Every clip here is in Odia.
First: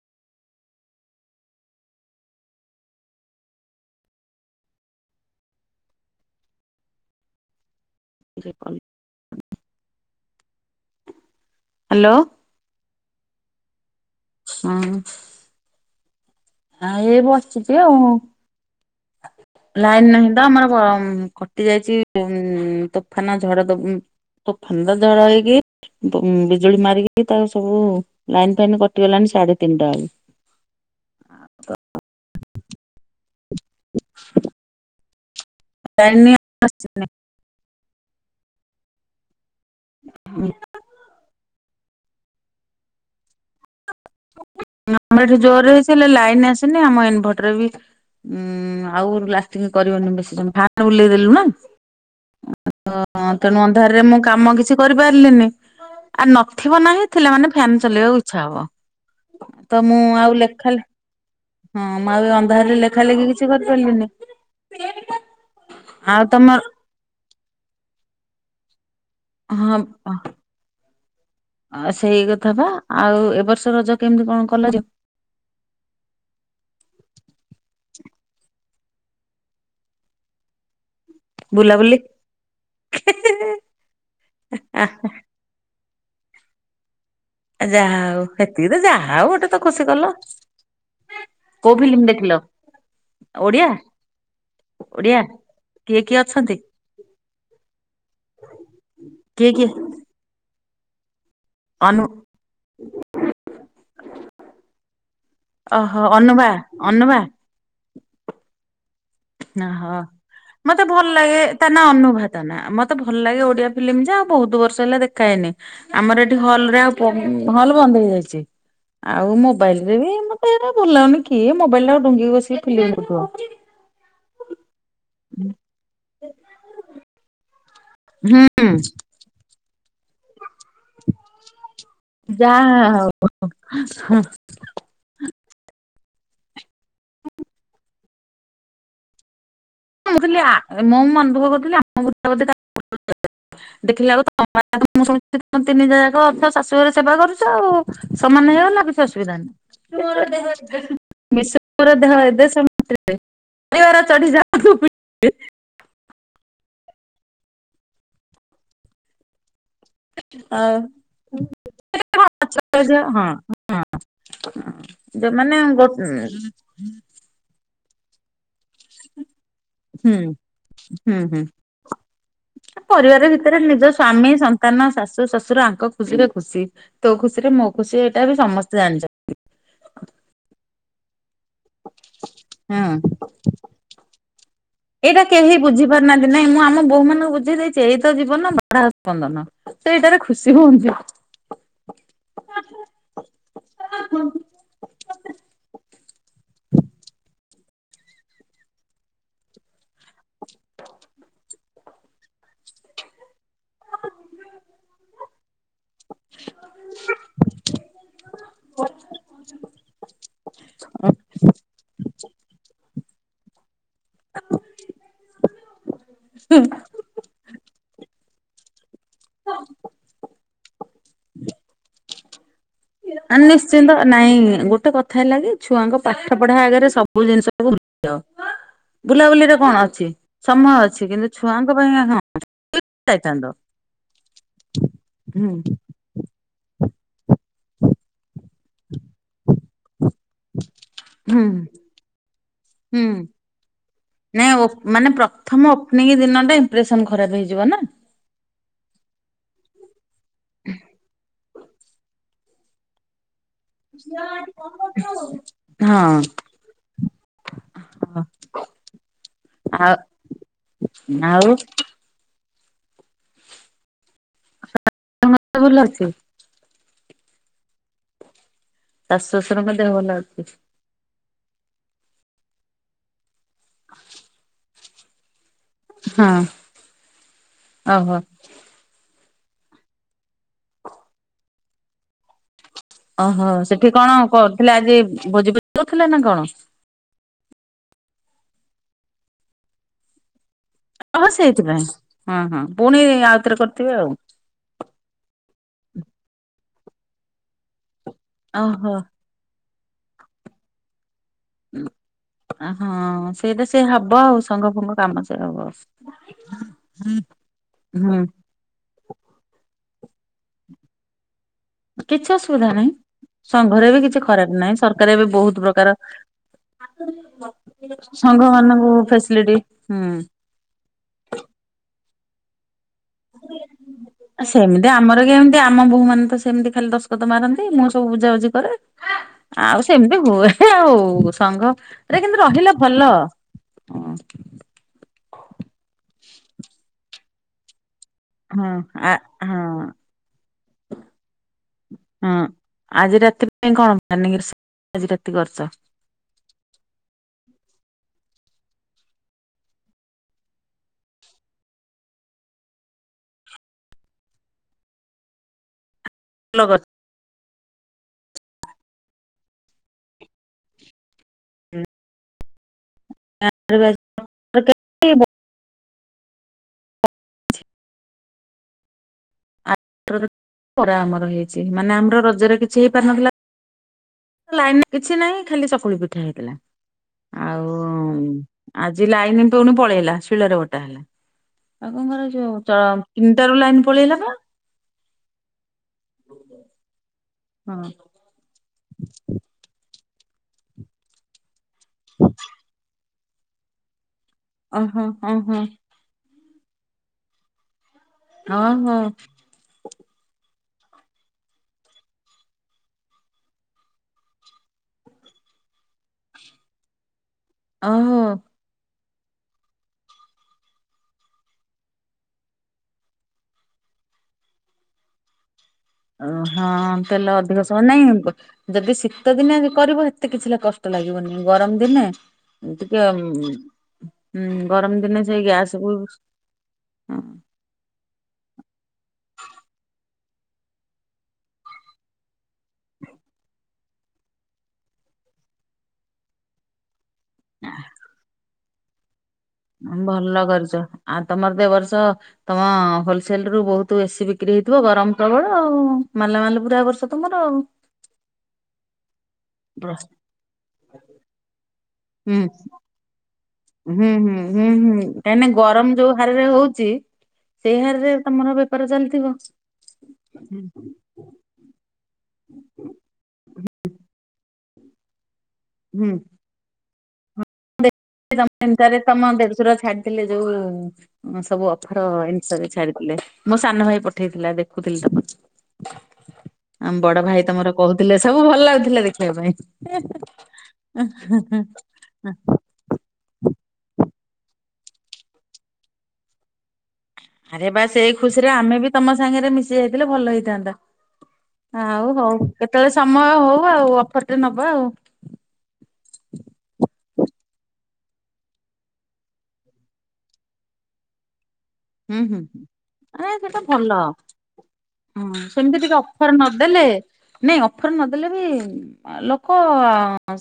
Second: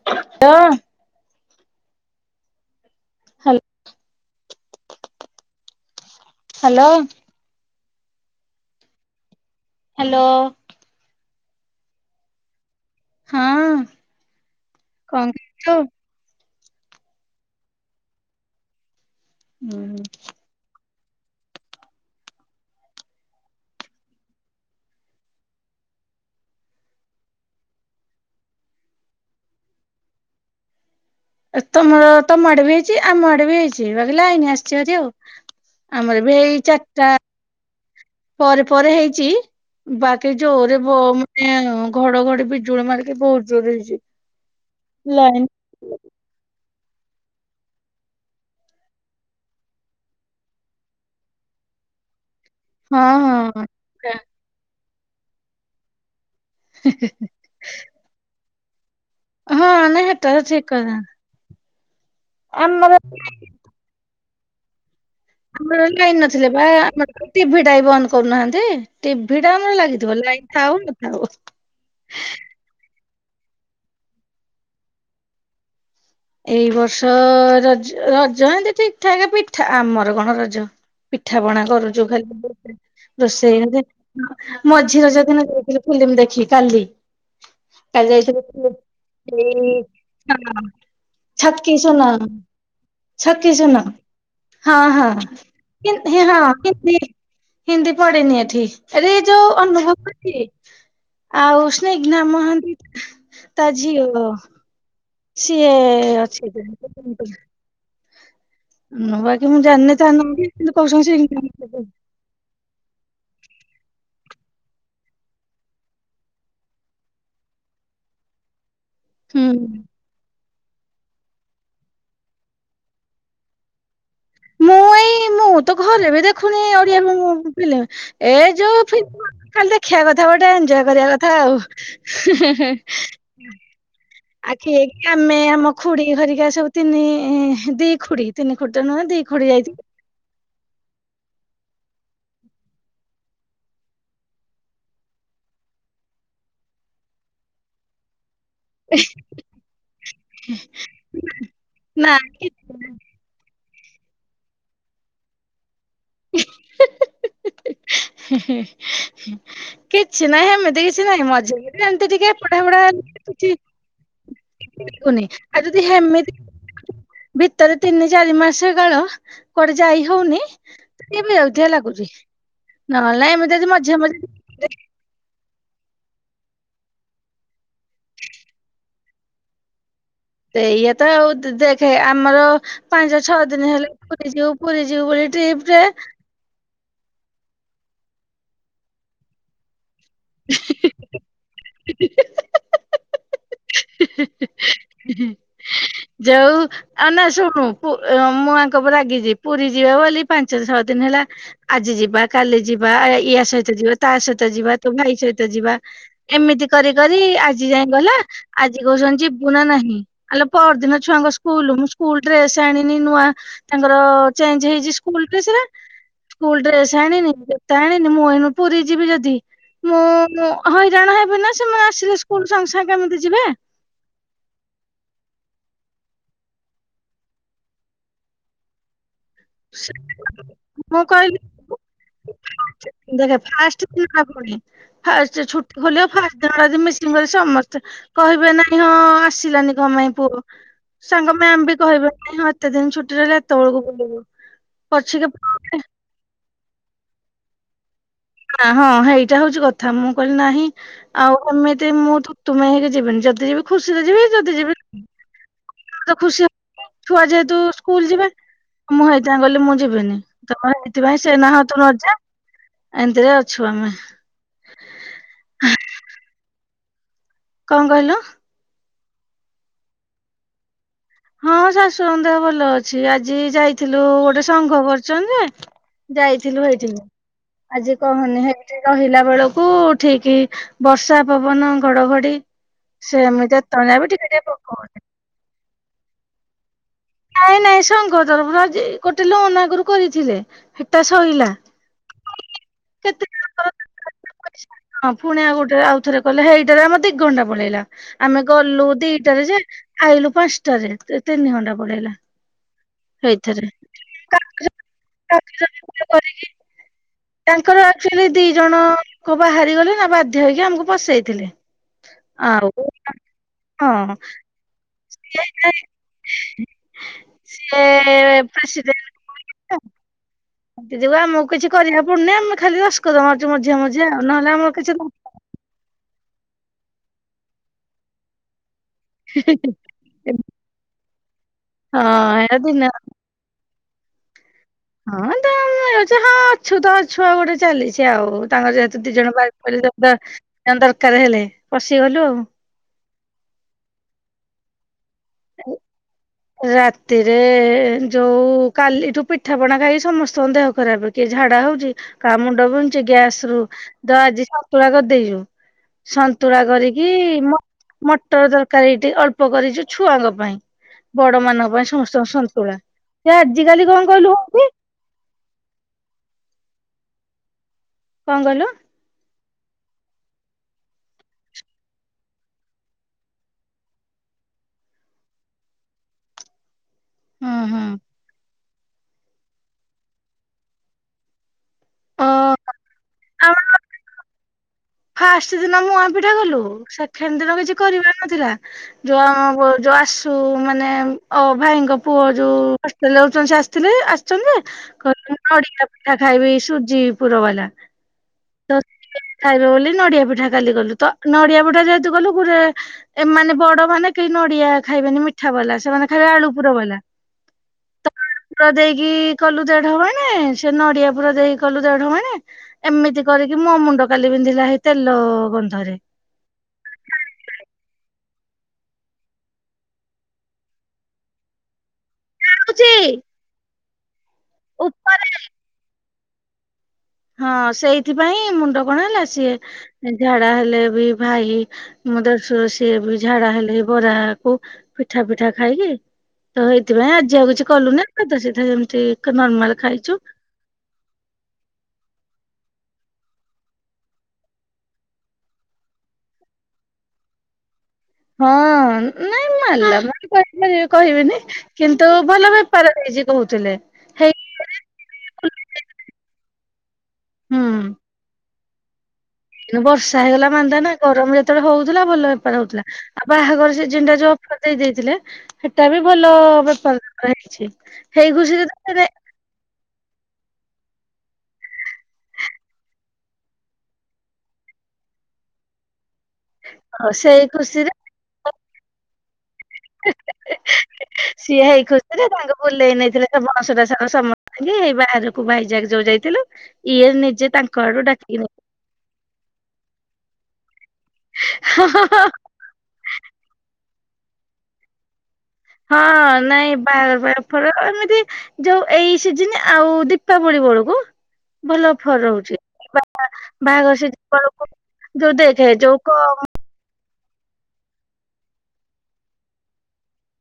ହ [unintelligible] ହାଲୋ। ହାଲୋ? କଲ [unintelligible] ହାଲୋ ହାଲୋ। ହଁ କଣ କରୁଛୁ? ହଁ, ଏଇ ବସିଛି ଆଉ। ଲାଇନ ନାହିଁ ତ ଆମର କଟି ଯାଇଛି, ତୋଫାନ ଝଡ ତୋଫାନ ମତେ ଥଣ୍ଡା ଜ୍ୱର ହେଇକି ବିଜୁଳି ମାରିକି ତାକୁ ସବୁ ଲାଇନ ଫାଇନ୍ କଟିଗଲାଣି ସାଢେ ତିନିଟା ବେଳୁ। ଏ ତମର ତମ ଆଡେ ବି ହେଇଛି, ଆମ ଆଡେ ବି ହେଇଛି, ଭାବିଲି ଲାଇନି ଆସିଛି ଭାରି ଆଉ। ଆମର ବି ଲାଇନି ଏଇ ଚାରିଟା ଆସିନି। ପରେ ପରେ ହେଇଛି, ବାକି ଯୋରେ ବ ମାନେ ଘଡ ଘଡି ବିଜୁଳି ମାରିକି ବହୁତ ଜୋରେ ହେଇଛି। ଆମର ଏଠି ଲାଇନ ଜୋରରେ ହେଇଚି, ହେଲେ ଲାଇନ ଆସିନି, ଆମ ଇନଭଟର ବି ଉଁ ଆଉ ଲାଷ୍ଟିଂ କରିବନି ବେଶୀ, [unintelligible] ଜମ ଫ ବୁଲେଇଦେଲୁ ନା। ହଁ ତେଣୁ ହଁ ଅନ୍ଧାରରେ ମୁଁ କାମ କିଛି କରିପାରିଲିନି, ଆ ଥିବ ନା ନାହିଁ, ଥିଲେ ମାନେ ଫ୍ୟାନ୍ ଚଲେଇବାକୁ ଇଚ୍ଛା ହବ। ହଁ, ତ ମୁଁ ନା ଆଉ ହିଟର ଲେଖା ଚେକ୍ କରିନାହାନ୍ତି। ହଁ, ମୁଁ ଆଉ ଏ ଅନ୍ଧାରରେ ଲେଖା ଲେଖି କିଛି କରିପାରିଲିନି। ଆମର ଲାଇନ ଆଉ ନଥିଲେ ତମର ବା, ଆମର ଟିଭି ଟାବି ବନ୍ଦ କରୁନାହାନ୍ତି। ଟିଭି ଟା ହଁ ଆମର ଲାଗିଥିବ, ଲାଇଟ ଥାଉ ନଥାଉ। ଆଉ ସେଇ କଥା ବା ଆଉ ଏବ ବର୍ଷ ରଜ କେମିତି କଣ କଲ? ଏଇ ବର୍ଷ ରଜ ରଜ ଏମିତି ଠିକ୍ ଠାକ୍ ପିଠା। ଆମର କଣ ରଜ। ପିଠା ପଣା ବୁଲାବୁଲି? କରୁଛୁ ଖାଲି। [unintelligible] ରୋଷେଇ ଆ ମଝି ର ଯଦିନ ଯାଇଥିଲୁ ଫିଲ୍ମ ଦେଖି କାଲି। ଯାହା କ ହଉ ଯାଇଛ ସେତିକି ହଁ ତ ଯାହା ହଉ ଗୋଟେ ତ ଖୁସି [unintelligible] କଲ କୋଉ ଛକି ଫିଲ୍ମ ଶୂନ, ଦେଖିଲ ଛକି ଓଡିଆ? ଶୂନ। ହଁ, ଓଡିଆ ହଁ, ହଁ, କିଏ କିଏ ଅଛନ୍ତି [unintelligible] କି ହିନ୍ଦୀ ପଡେନି ଏଠି। ଏରେ ଏଇ ଯୋଉ କିଏ କିଏ ଅନୁଭବ ଆଉ ଅନୁ ସ୍ନିଗ୍ଧା ମହାନ୍ତି ତା ଝିଅ। ସିଏ ଓହୋ ଅନୁଭା ଅଛି, ଅନୁଭା [unintelligible] ନଁ ବାକି ମୁଁ [unintelligible] ଓହୋ। ମତେ ଭଲ ଲାଗେ ତା ନା ଅନୁଭାତା ନା ମତେ ଭଲ ଲାଗେ ଓଡିଆ ଫିଲ୍ମ ଯା ଆଉ ବୋହୁତୁ ବର୍ଷ ହେଲା ଦେଖାଏନି। ଆମର ଏଠି ହଲ ରେ ଆଉ ପ ହଲ ବନ୍ଦ ହେଇଯାଇଚି। ଆଉ ହୁଁ। ମୋବାଇଲି ରେ ବି ମତେ ଏରା ଭଲ ଲାଗୁନି କିଏ ମୋବାଇଲ ଟା ଆଉ ଡୁଙ୍ଗିକି ବସିକି ଫିଲ ମ୍ ଦେଖ୍ ଥିବ। ମୁଁ ଏଇ ମୁଁ ତ ଘରେ ବି ଦେଖୁନି ଓଡିଆ ମୁ ମୁଁ। ଏ ହୁଁ ଯୋଉ ଫିମ ଖାଲି ଦେଖିବା କଥା ଗୋଟେ ଏନ୍ଜୟେ କରିବା କଥା ଆଉ। ଯା ହା ହବ ବ। ଆଖି। ଆମେ ଆମ ଖୁଡି ଘରିକା ସବୁ ତିନି ଦି ଖୁଡ଼ି ତିନି ଖୁଡି ତ ନୁହେଁ ଦି ଖୁଡି ଯାଇଥିଲୁ। ମୁଁଥିଲି ମୁଁ ମୁଁ ମନ୍ ଦୁଖ କରୁଥିଲି ଆମ [inaudible] ଦେଖିଲା ବଳକୁ ତ ମେ ମା ମୁଁ ଶୁଣୁଚି ତିନି ଯା ଯାକ ଅ ଶାଶୁ ଘରେ ସେବା କରୁଚ ଆଉ ସମାନେ ନା କିଛି ଅସୁଦା ମିସୁ ମୋର ନା ଦେହ ଏ କିଛି ଦେଶ ନାହିଁ [unintelligible] ର ଚଢ଼ି ଯାଉ [unintelligible] ହ ହେ ହେ। କିଛି ନାହିଁ ଆଉ ହେମିତି କିଛି ନାହିଁ ମଝିରେ ଏମିତି ଟିକେ ଏପଟ ହଁ ହଁ ହେପଟଚି। ଆଉ ଯୋଉମାନେ ଯଦି ଗୋ ହୁଁ ହେମିତି ଭିତରେ ତିନି ଚାରି ମାସେ କାଳ କୁଆଡେ ଯାଇ ହୋଉନି ହୁଁ ଟିକେ ହୁଁ। ବିରକ୍ତିଆ ଲାଗୁଚି। ପରିବାର ଭିତରେ ନିଜ ସ୍ଵାମୀ ସଂ ସନ୍ତାନ ଶାଶୁ ଶ୍ୱଶୁର ଆଙ୍କ ଖୁସି ରେ ଖୁସି ତୋ ଖୁସି ରେ ମୋ ଖୁସି ଏଇଟା ବି ସମସ୍ତେ ଜାଣିଚନ୍ତି। ସେଇ ଆତ ଆଉ। ଦେଖେ ଆମର ହୁଁ। ପାଞ୍ଚ ଛଅ ଦିନ ହେଲେ ପୁରୀ ଯିବୁ ପୁରୀ ଯିବୁ ଏଇଟା ବୋଲି ଟ୍ରି କେହି ପ୍ ଟେ ବୁଝି ପାରୁନାହାନ୍ତି ନାଇଁ ମୁଁ ଆମ ବୋଉ ମାନଙ୍କୁ ବୁଝେଇ ଦେଇେଚି ଏଇ ତ ଜୀବନ ବାଢାଅପନ୍ଦନ ସେ ଇଟାରେ ଖୁସି ହୁଅନ୍ତି। ହେ ହେ ହେ। ହୁଁ ହୁଁ ଯଉ ଆଉ ନା ଶୁଣୁ ପୁ ଅଁ ମୁଁଆଙ୍କ ରାଗି ଯିବି। ପୁରୀ ଯିବା ବୋଲି ପାଞ୍ଚ ଛଅ ଦିନି ହେଲା ଆଜି ଯିବା କାଲି ଯିବା ଇଏ ସେ ସହି ଯିବା ତା ସହିତ ଯିବା ତୋ ଭାଇ ସହିତ ଯିବା ଏମିତି କରି କରି ଆଜି ଯାଏଁ ଗଲା ଆଜି କୋହୁଚନ୍ତି ଯିବୁ ନା ନାହିଁ ଆଲୋ ପହ ସେ ଦିନ ଛୁଆଙ୍କ ସ୍କୁଲୁ ମୁଁ ସ୍କୁଲ ଡ୍ରେସେ ଆଣିନି ନୂଆ ତାଙ୍କର ଚେଞ୍ଜ ହେଇଚି ସ୍କୁଲୁ ଡ୍ରେସ ରେ ସ୍କୁଲ ଡ୍ରେସ ଆଣିନି ଜୋତା ଆଣିନି ମୁଁ ଏଇନେ ପୁରୀ ଯିବି ଯଦି ମୁଁଁ ହଇରାଣ ହେବି ନା ସେ ମା ଆସିଲେ ସ୍କୁଲ୍ ସାଙ୍ଗେ ସାଙ୍ଗେ କେମିତି ଯିବେ। ନ୍ତ ନାଇଁ ଗୋଟେ କଥା ହେଲା କି ଛୁଆଙ୍କ ପାଠ ପଢ଼ା ଆଗରେ ସବୁ ଜିନିଷଟାକୁ ଭୁଲିଅ। ହଁ ବୁଲାବୁଲି ରେ କଣ ଅଛି ସମୟ ମୁଁ ଅଛି କିନ୍ତୁ କହିଲି ଛୁଆଙ୍କ ପାଇଁ ହଁ। ଦେଖେ ଯାଇଥାନ୍ତ। ଫାଷ୍ଟେ [inaudible] ଫାଷ୍ଟେ ହୁଁ ଛୁଟି ଖୋଲିବ ଫାଷ୍ଟେ ମିସି କି କ ବେ ସମସ୍ତେ କହିବେ ନାଇ ହଁ ଆସିଲାନି କଁପାଇ ପୁଅ ସାଙ୍ଗ ହୁଁ ମ୍ୟାାମ ବି କହିବେ ଏତେ ଦିନି ହୁଁ ଛୁଟି ରହିଲା ତଳକୁ ପଳିବୁ। ନାଇଁ ଓ ମାନେ ପ୍ରଥମ ଓପ୍ ନିଂ ଦିନ ଟା ଇମ୍ପ୍ରେସନ ଖରାପ ହେଇଯିବ ନା। ନା ହଁ ହେଇଟା ହୋଉଚି କଥା ମୁଁ କହିଲି ନାହିଁ ଆଉ ଏମିତି ମୁଁ ତୁମେ ହେରି ଯିବେନି ଯଦି ଯିବି ଝିଅ ହେଟି କଁ କରୁଚୁ। ତୁ ଖୁସି ଛୁଆ ଯେହେତୁ ସ୍କୁଲ ହଁ ଯିବେ। ମୁଁ ହେଇତି ପାଇଁ କହିଲି ମୁଁ ଆଉ ଯିବିନି ତମ ହେଇଥିପାଇଁ ସେ ଆଉ ନାହ ତୁ ନଜା। ଏମିତିରେ ଅଛୁ ଆମେ। [unintelligible] ମତେ ଭଲ ଅଛି। କଁ କହିଲ। ଶାଶୁ ଶ୍ୱାଶୁରଙ୍କ ଦେହ ଭଲ ଅଛି। ହଁ ଶାଶୁଙ୍କ ଦେହ ଭଲ ଅଛି ଆଜି ଯାଇଥିଲୁ ଗୋଟେ ସଂଘ କରିଚନ୍ତି ଯେ ହଁ। ଯାଇଥିଲୁ ହେଇଟିକି ଆଜି ଓହୋ କହନି ହେ ରହିଲା ବେଳକୁ ଠିକ ବର୍ଷା ପବନ ଘଡଘଡି ସେ ଓହୋ ଏମିତି ସେଠି ଏତେବେଳେ ବି କଣ ଟିକେ ଟିକେ କରୁଥିଲେ ପକଉନି। ଆଜି ଭୋଜି ଭୋଜି ଦୋଉଥିଲେ ନା କଣ? ନାଇଁ ନାଇଁ ସଙ୍ଗ ତରଫରୁ ଗୋଟେ ଲୋନ ଆଗରୁ କରିଥିଲେ। ହେଟା ଓହ ସଇଲା। ସେଇଥିପାଇଁ ହଁ ହଁ ପୁଣି କେତେ ଆଉଥରେ କରିଥିବେ ଆଉ। ହଁ ପୁଣି ଗୋଟେ ଆଉଥରେ କଲେ ହେଇଟାରେ ଆମ ଦିଘଣ୍ଟା ପଳେଇଲା ଆମେ ଗଲୁ ଓହୋ। ଦି ଟାରେ ଯେ ଆଇଲୁ ପାଞ୍ଚଟାରେ ତିନି ଘଣ୍ଟା ପଳେଇଲା। ହଁ ସେଇଟା ସେଇଥିରେ। ସେଇଆ ହବ ଆଉ ସଙ୍ଗ ଫଙ୍ଗ କାମ ସେଇଆ ହବ। ତାଙ୍କର ହୁଁ। ଆକ୍ଚୁଆଲି ଦି ଜଣଆଙ୍କ ବାହାରିଗଲେ ନା ବାଧ୍ୟ ହେଇକି ଆମକୁ ପସେଇଥିଲେ। କିଛି ଅସୁବିଧା ଆଉ ନାହିଁ ସଂଘରେ ବି ହଁ କିଛି ଖରାପ ନାହିଁ ସର କାର ଏବେ ବହୁତ ପ୍ରକାର ସେ ସଂଘ ମାନଙ୍କୁ ଫେସିଲିଟି। ହୁଁ ସେ ଯୋଗୁଁ ଆମକୁ କିଛି କରିବାକୁ ପଡୁନି ଆମେ ଖାଲି ଦସକତ ମାରୁଚୁ ମଝିରେ ମଝିରେ ଆଉ ନହେଲେ ଆମର ସେମିତି କିଛି କେମିତି ଆମ ବୋହୁ ମାନେ ତ ସେମିତି ଖାଲି ଦଶକତ ମାରନ୍ତି ମୁଁ ସବୁ ବୁଝାବୁଝି କରେ। ଆଉ ସେମିତି ହୁଏ ଆଉ ସଂଘ ରେ ରହିଲା ଦିନ ଭଲ। ହଁ ହଁ ତ ମିଳୁଛି ହଁ ଅଛୁ ତ ଅ ଛୁଆ ଗୋଟେ ଚାଲି ସେ ଆଉ ହଁ ତାଙ୍କର ଯେହେତୁ ଆ ଦି ଜଣ ବାହାରି ହଁ ପଇଲେଜା। ତାଙ୍କ ଦରକାର ହେଲେ ପଶିଗଲୁ ହଁ ଆଉ। ଆଜି ରାତି ପାଇଁ କଣ ପ୍ଲାନି ଅଛି ଆଜି ରାତି କରୁଚ। ହ। ରାତିରେ ଯୋଉ କାଲିଠୁ ପିଠାପଣା ଖାଇକି ସମସ୍ତଙ୍କ ଦେହ ଖରାପ। କିଏ ଝାଡା ହଉଛି କା ମୁଣ୍ଡ ବିନ୍ଧୁଚି ଗ୍ୟାସ ରୁ ତ ଆଜି ସନ୍ତୁଳା କରିଦେଇଛୁ। ଭଲ ସନ୍ତୁଳା କରିଛ। କରିକି ମ ମଟର ତରକାରି ଏଇଠି ଅଳ୍ପ କରିଚୁ। ଛୁଆଙ୍କ ପାଇଁ ବଡ ମାନଙ୍କ ପାଇଁ ସମସ୍ତଙ୍କ ସନ୍ତୁଳା ସେ ଆଜିକାଲି କଣ କହିଲୁ ହୋଉଚି। କଁ କହିଲ। ଖରା ଆମର ହେଇଛି ମାନେ ଆମର ରଜରେ କିଛି ହେଇପାରିନଥିଲା। ଲାଇନ କିଛି ନାହିଁ ଖାଲି ଚକୁଳି ପିଠା ହେଇଥିଲା ହୁଁ ହୁଁ ଆଉ ଆଜି ଲାଇନ ପୁଣି ପଳେଇଲା ଶିଳରେ ବଟା ହେଲା। ଆଉ କଣ ଅ କରାଯିବ ତିନିଟା ଆମ ରୁ ଲାଇନ ପଳେଇଲାପା। ଫାଷ୍ଟ ଦିନ ମୁଆଁ ପିଠା କଲୁ ସେକେଣ୍ଡ ଦିନ କିଛି ହଁ କରିବାର ଥିଲା ଯୋଉ ଆମ ଯୋଉ ଆସୁ ମାନେ ଅ ଭାଇଙ୍କ ପୁଅ ଯୋଉ ଲଉଛନ୍ତି ଆସିଥିଲେ ଆସିଛନ୍ତି ଯେ ଓହୋ କହିଲେ ଓହୋ ନଡିଆ ପିଠା ଖାଇବି ସୁଜି ପୁର ବାଲା। ଓ ତ ହୋ। ଖାଇବେ ବୋଲି ନଡିଆ ପିଠା କାଲି କଲୁ ତ ନଡିଆ ପିଠା ଯେହେତୁ କଲୁ ଗୁରେ ଏମାନେ ବଡ ମାନେ କେହି ନଡିଆ ଖାଇବେନି ମିଠା ବାଲା ସେମାନେ ଖାଇବେ ଆଳୁ ପୁର ବାଲା। ଓ ହୋ। ପୁର ଦେଇକି କଲୁ ଦେଢ ମାଣେ ସେ ନଡିଆ ପୁର ଦେଇକି କଲୁ ଦେଢ ମାଣେ ଏମିତି କରିକି ମୋ ମୁଣ୍ଡ କାଲି ପିନ୍ଧିଲା ହେଇ ତେଲ ଗନ୍ଧରେ। ଓ ହଁ ତେଲ ଅଧିକ ସମୟ ନାଇଁ ଯଦି ଶୀତ ଦିନେ କରିବ ହେତେ କିଛି ଲ କଷ୍ଟ ଲାଗିବନି ଗରମ ଦିନେ ଟିକେ ରଖୁଛି। ଉଁ ଗରମ ଦିନେ ଉପରେ ସେଇ ଗ୍ୟାସକୁ ହଁ ସେଇଥିପାଇଁ ମୁଣ୍ଡ କଣ ହେଲା ସିଏ ଝାଡା ହେଲେ ବି ଭାଇ ମୋ ଦେଡସୁର ସିଏ ବି ଝାଡା ହେଲେ ବରାକୁ ପିଠା ପିଠା ଖାଇକି ତ ହେଇଥିପାଇଁ ଆଜି ଆଉ କିଛି କଲୁନି ସାଧା ସିଧା ଏମିତି। ନର୍ମାଲ ଖାଇଚୁ। ଭଲ କରିଚ। ଆ ତମର ତ ଏ ବର୍ଷ ତମ ହୋଲସେଲ ରୁ ବହୁତ ବେଶୀ ବିକ୍ରି ହେଇଥିବ ଗରମ ପ୍ରବଳ ଆଉ ମାଲା ମାଲ ପୁରା ବର୍ଷ ତମର ଆଉ। ହୁଁ। ନାଇଁ ମାଲା ହୁଁ ମାଲ୍ ମୁଁ କହିପାରିବେ କହିବେନି କିନ୍ତୁ ଭଲ ବେପାର ହେଇଚି କହୁଥିଲେ। ହୁଁ ହେଇ ହୁଁ ହୁଁ ହୁଁ କାହିଁକି ନା ଗରମ ଯୋଉ ହାରରେ ହଉଚି ସେଇ ହାରରେ ତମର ଏବେ ପାର ଚାଲିଥିବ। କିନ୍ତୁ ବର୍ଷା ହେଇଗଲା ମାନ୍ଦା ନା। ଗରମ ଯେତେବେଳେ ହଉଥିଲା ଭଲ ବେପାର ହଉଥିଲା ଆଉ ବାହାଘର ସିଜିନିଟା ଯୋଉ ଅଫର ଦେଇ ଦେଇଥିଲେ। ହେଟା ବି ହୁଁ ଭଲ ବେପାର ହେଇଚି। [inaudible] ଟାରେ ତମ ଦେଢଶୁର ଛାଡିଥିଲେ ଯୋଉ। ହ ସବୁ ଅଫର ଜିନିଷରେ ଛାଡିଥିଲେ ମୋ ସାନ ଭାଇ ପଠେଇଥିଲା ଦେଖୁଥିଲି ତ [inaudible] ହ। ଆମ ବଡ ଭାଇ ତମର କହୁଥିଲେ ସବୁ ଭଲ ଲାଗୁଥିଲା ଦେଖିଆ ପାଇଁ। ସିଏ ହେଇ ଖୁସିରେ ତାଙ୍କୁ [unintelligible] ନେଇଥିଲେ ସେ ବଅଁସଟା ସାର ସମସ୍ତି ଙ୍କି ଏଇ ବାହାରକୁ ଭାଇଜାକ ଯୋଉ ଯାଇଥିଲୁ। ଇଏ ନିଜେ ଆରେ ବା ତାଙ୍କ ଆଡୁ ସେଇ ଡାକିକି ଖୁସିରେ ଆମେ ବି ତମ ସାଙ୍ଗରେ ମିଶି ଯାଇଥିଲେ ଭଲ ହେଇଥାନ୍ତା ଆଉ ହଉ। କେତଳେ ସମୟ ହଉ ଆଉ ଅଫରଟେ ନବା ଆଉ। ହଁ ନାଇଁ ବାହାଘର [unintelligible] ର ଏମିତି। ଯୋଉ ଏଇ ସିଜିନ୍ ଆଉ ଦୀପାବଳି ବେଳକୁ। ଭଲ ଅଫର ହୁଁ ହୁଁ। ରହୁଚି, ବା ଆରେ ସେଟା ବାହାଘର ଭଲ ସିଜିନ ବେଳକୁ ଯୋଉ ଦେଖେ, ଯୋଉ କ ଦେଲେ, ନାଇଁ ଅଫର ନଦେଲେ ବି ଲୋକ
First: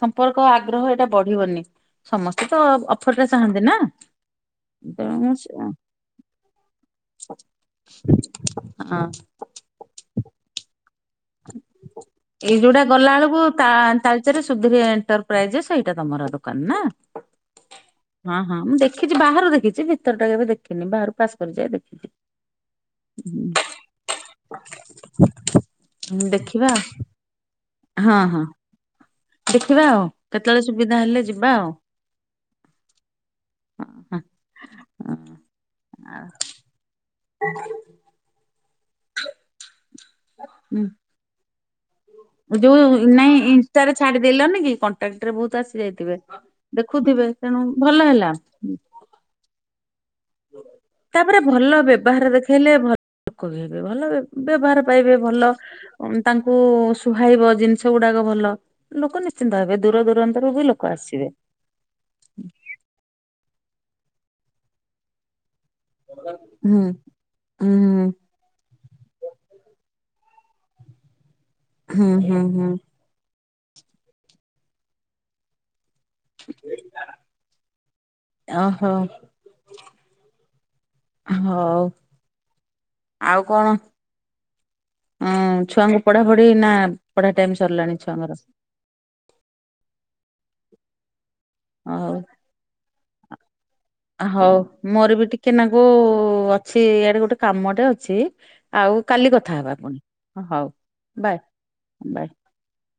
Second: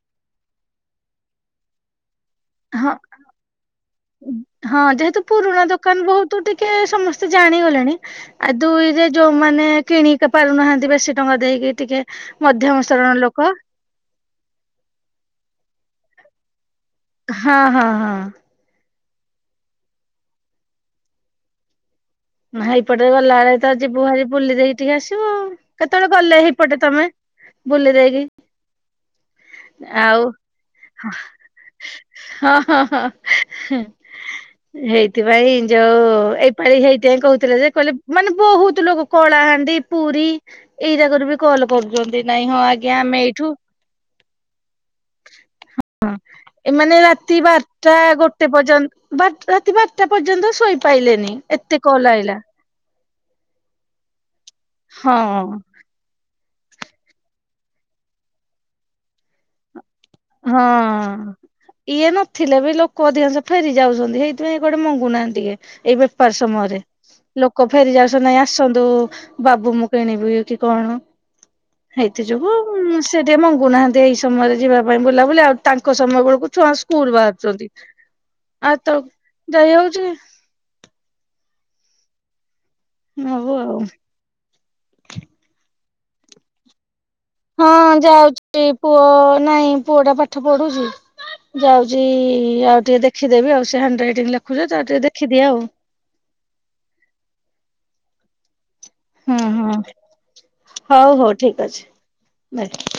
ସମ୍ପର୍କ ଆଗ୍ରହ, ଏଇଟା ବଢିବନି। ସମସ୍ତେ ତ ହଁ ଅଫର ଟା ଚାହାନ୍ତି ନା, ତେଣୁ ତୁ ଟିକେ ସମସ୍ତେ ଜାଣିଗଲେଣି, ଆ ଦୁଇରେ ଯୋଉମାନେ କିଣି ପାରୁନାହାନ୍ତି, ବା ସେ ଟଙ୍କା ଦେଇକି ଟିକେ, ମଧ୍ୟମ ସ୍ରଣ ର ଲୋକ। [inaudible] ରେ ସୁବିଧା ଏଣ୍ଟରପ୍ରାଇଜ, ସେଇଟା ତମର ଦୋକାନ ନା। ହଁ ହଁ ହଁ। ହଁ, ମୁଁ ଦେଖିଚି ବାହାରୁ ଦେଖିଚି ଭିତର ଟା କେବେ ଦେଖିନି, ବାହାରୁ ପାସ୍ କରି ଯାଏ ଦେଖିଚି। ନା ହେଇପଟେରେ ଗଲା ବେଳେ ତ, ଯିବୁ ଭାରି ବୁଲି ଦେଇକି ଟିକେ ଆସିବୁ ଆଉ କେତେବେଳେ ହୁଁ ଗଲେ ଦେଖିବା ହେଇପଟେ ତମେ। ବୁଲି ହଁ ଦେଇକି ହଁ ଦେଖିବା ଆଉ, କେତେବେଳେ ସୁବିଧା ହେଲେ ଯିବା ଆଉ। ହଁ ହଁ ହଁ, ହଁ ହଁ। ହେଇଥିପାଇଁ ଯୋଉ ପାଳି ହେଇଥିଇଁ କହୁଥିଲେ ଯେ, କହିଲେ ମାନେ ବହୁତ ଲୋକ କଳାହାଣ୍ଡି ପୁରୀ ହୁଁ ଏଇରାକରୁ ବି କଲ୍ କରୁଚନ୍ତି ନାଇଁ ହଁ ଯୋଉ ଆଜ୍ଞା ଆମେ ଏଇଠୁ ଟାକ୍ଟ୍ ରେ ବହୁତ୍ ଆସି ଯାଇଥିବେ ଏମାନେ ଦେଖୁଥିବେ ତେଣୁ ଭଲ ହେଲା। ବାଟ୍- ରାତି ବାର୍ ଟା ପର୍ଯ୍ୟନ୍ତ ଶୋଇପାଇଲେନି ତାପରେ ଏତେ ଭଲ କଲ୍ ବ୍ୟବହାର ଆଇଲା ଦେଖେଇଲେ ଭଲ ଲୋକ ବି ହେବେ ଭଲ ବ୍ୟବହାର ପାଇବେ ହଁ ଭଲ। ତାଙ୍କୁ ସୁହାଇବ ଜିନିଷ ଗୁଡାକ ଭଲ ଲୋକ ନିଶ୍ଚିନ୍ତ ହେବେ। ଦୂର ଦୂର ହଁ। ଇଏ ନଥିଲେ ବି ଲୋକ ଅଧିକାଂଶ ଫେରି ଯାଉଚନ୍ତି। ହେଇଥିପାଇଁ ଇଏ କୁଆଡେ ମଙ୍ଗୁ ନାହାନ୍ତି ଟିକେ। ଏଇ ବେପାର ସମୟରେ ହୁଁ ଲୋକ ଫେରି ହୁଁ ଯାଉଚନ୍ତି ନାଇଁ ଆସନ୍ତୁ ବାବୁ ମୁଁ କିଣିବି କି କଣ ହୁଁ ହେଇଥି ହୁଁ ଯୋଗୁ ହୁଁ ସେ ଟିକେ ମଙ୍ଗୁନାହାନ୍ତି ଏଇ ସମୟରେ ଯିବା ପାଇଁ ବୁଲା ବୁଲି ଆଉ ତାଙ୍କ ସମୟ ବେଳକୁ ଛୁଆ ସ୍କୁଲ୍ ବାହାରୁଚନ୍ତି ଆଉ ଓହୋ ତ ଯାଇ ହଉଚି କି। ହଉ ଆଉ କଣ ଅଁ- ଛୁଆଙ୍କୁ ପଢାପଢି ନା ପଢା ଟାଇମ ହଁ ସରିଲାଣି ଛୁଆଙ୍କର ଯାଉଚି ପୁଅ ନାଇଁ ପୁଅ ଟା ପାଠ ପଢୁଚି। ଯାଉଚି ହଉ। ଆଉ ଟିକେ ଦେଖିଦେବି ଆଉ ସେ ହାଣ୍ଡରାଇଟିଙ୍ଗ୍ ଲେଖୁଚି ଯେ ତାକୁ ଟିକେ ଦେଖିଦେବି ଆଉ। ସବୁ ଅଛି ଇଆଡେ ଗୋଟେ କାମଟେ ଅଛି ଆଉ କାଲି ହୁଁ କଥା ହେବା ହୁଁ ପୁଣି ହଉ ହଉ ଠିକ ଅଛି ବାଏ। ବାଏ।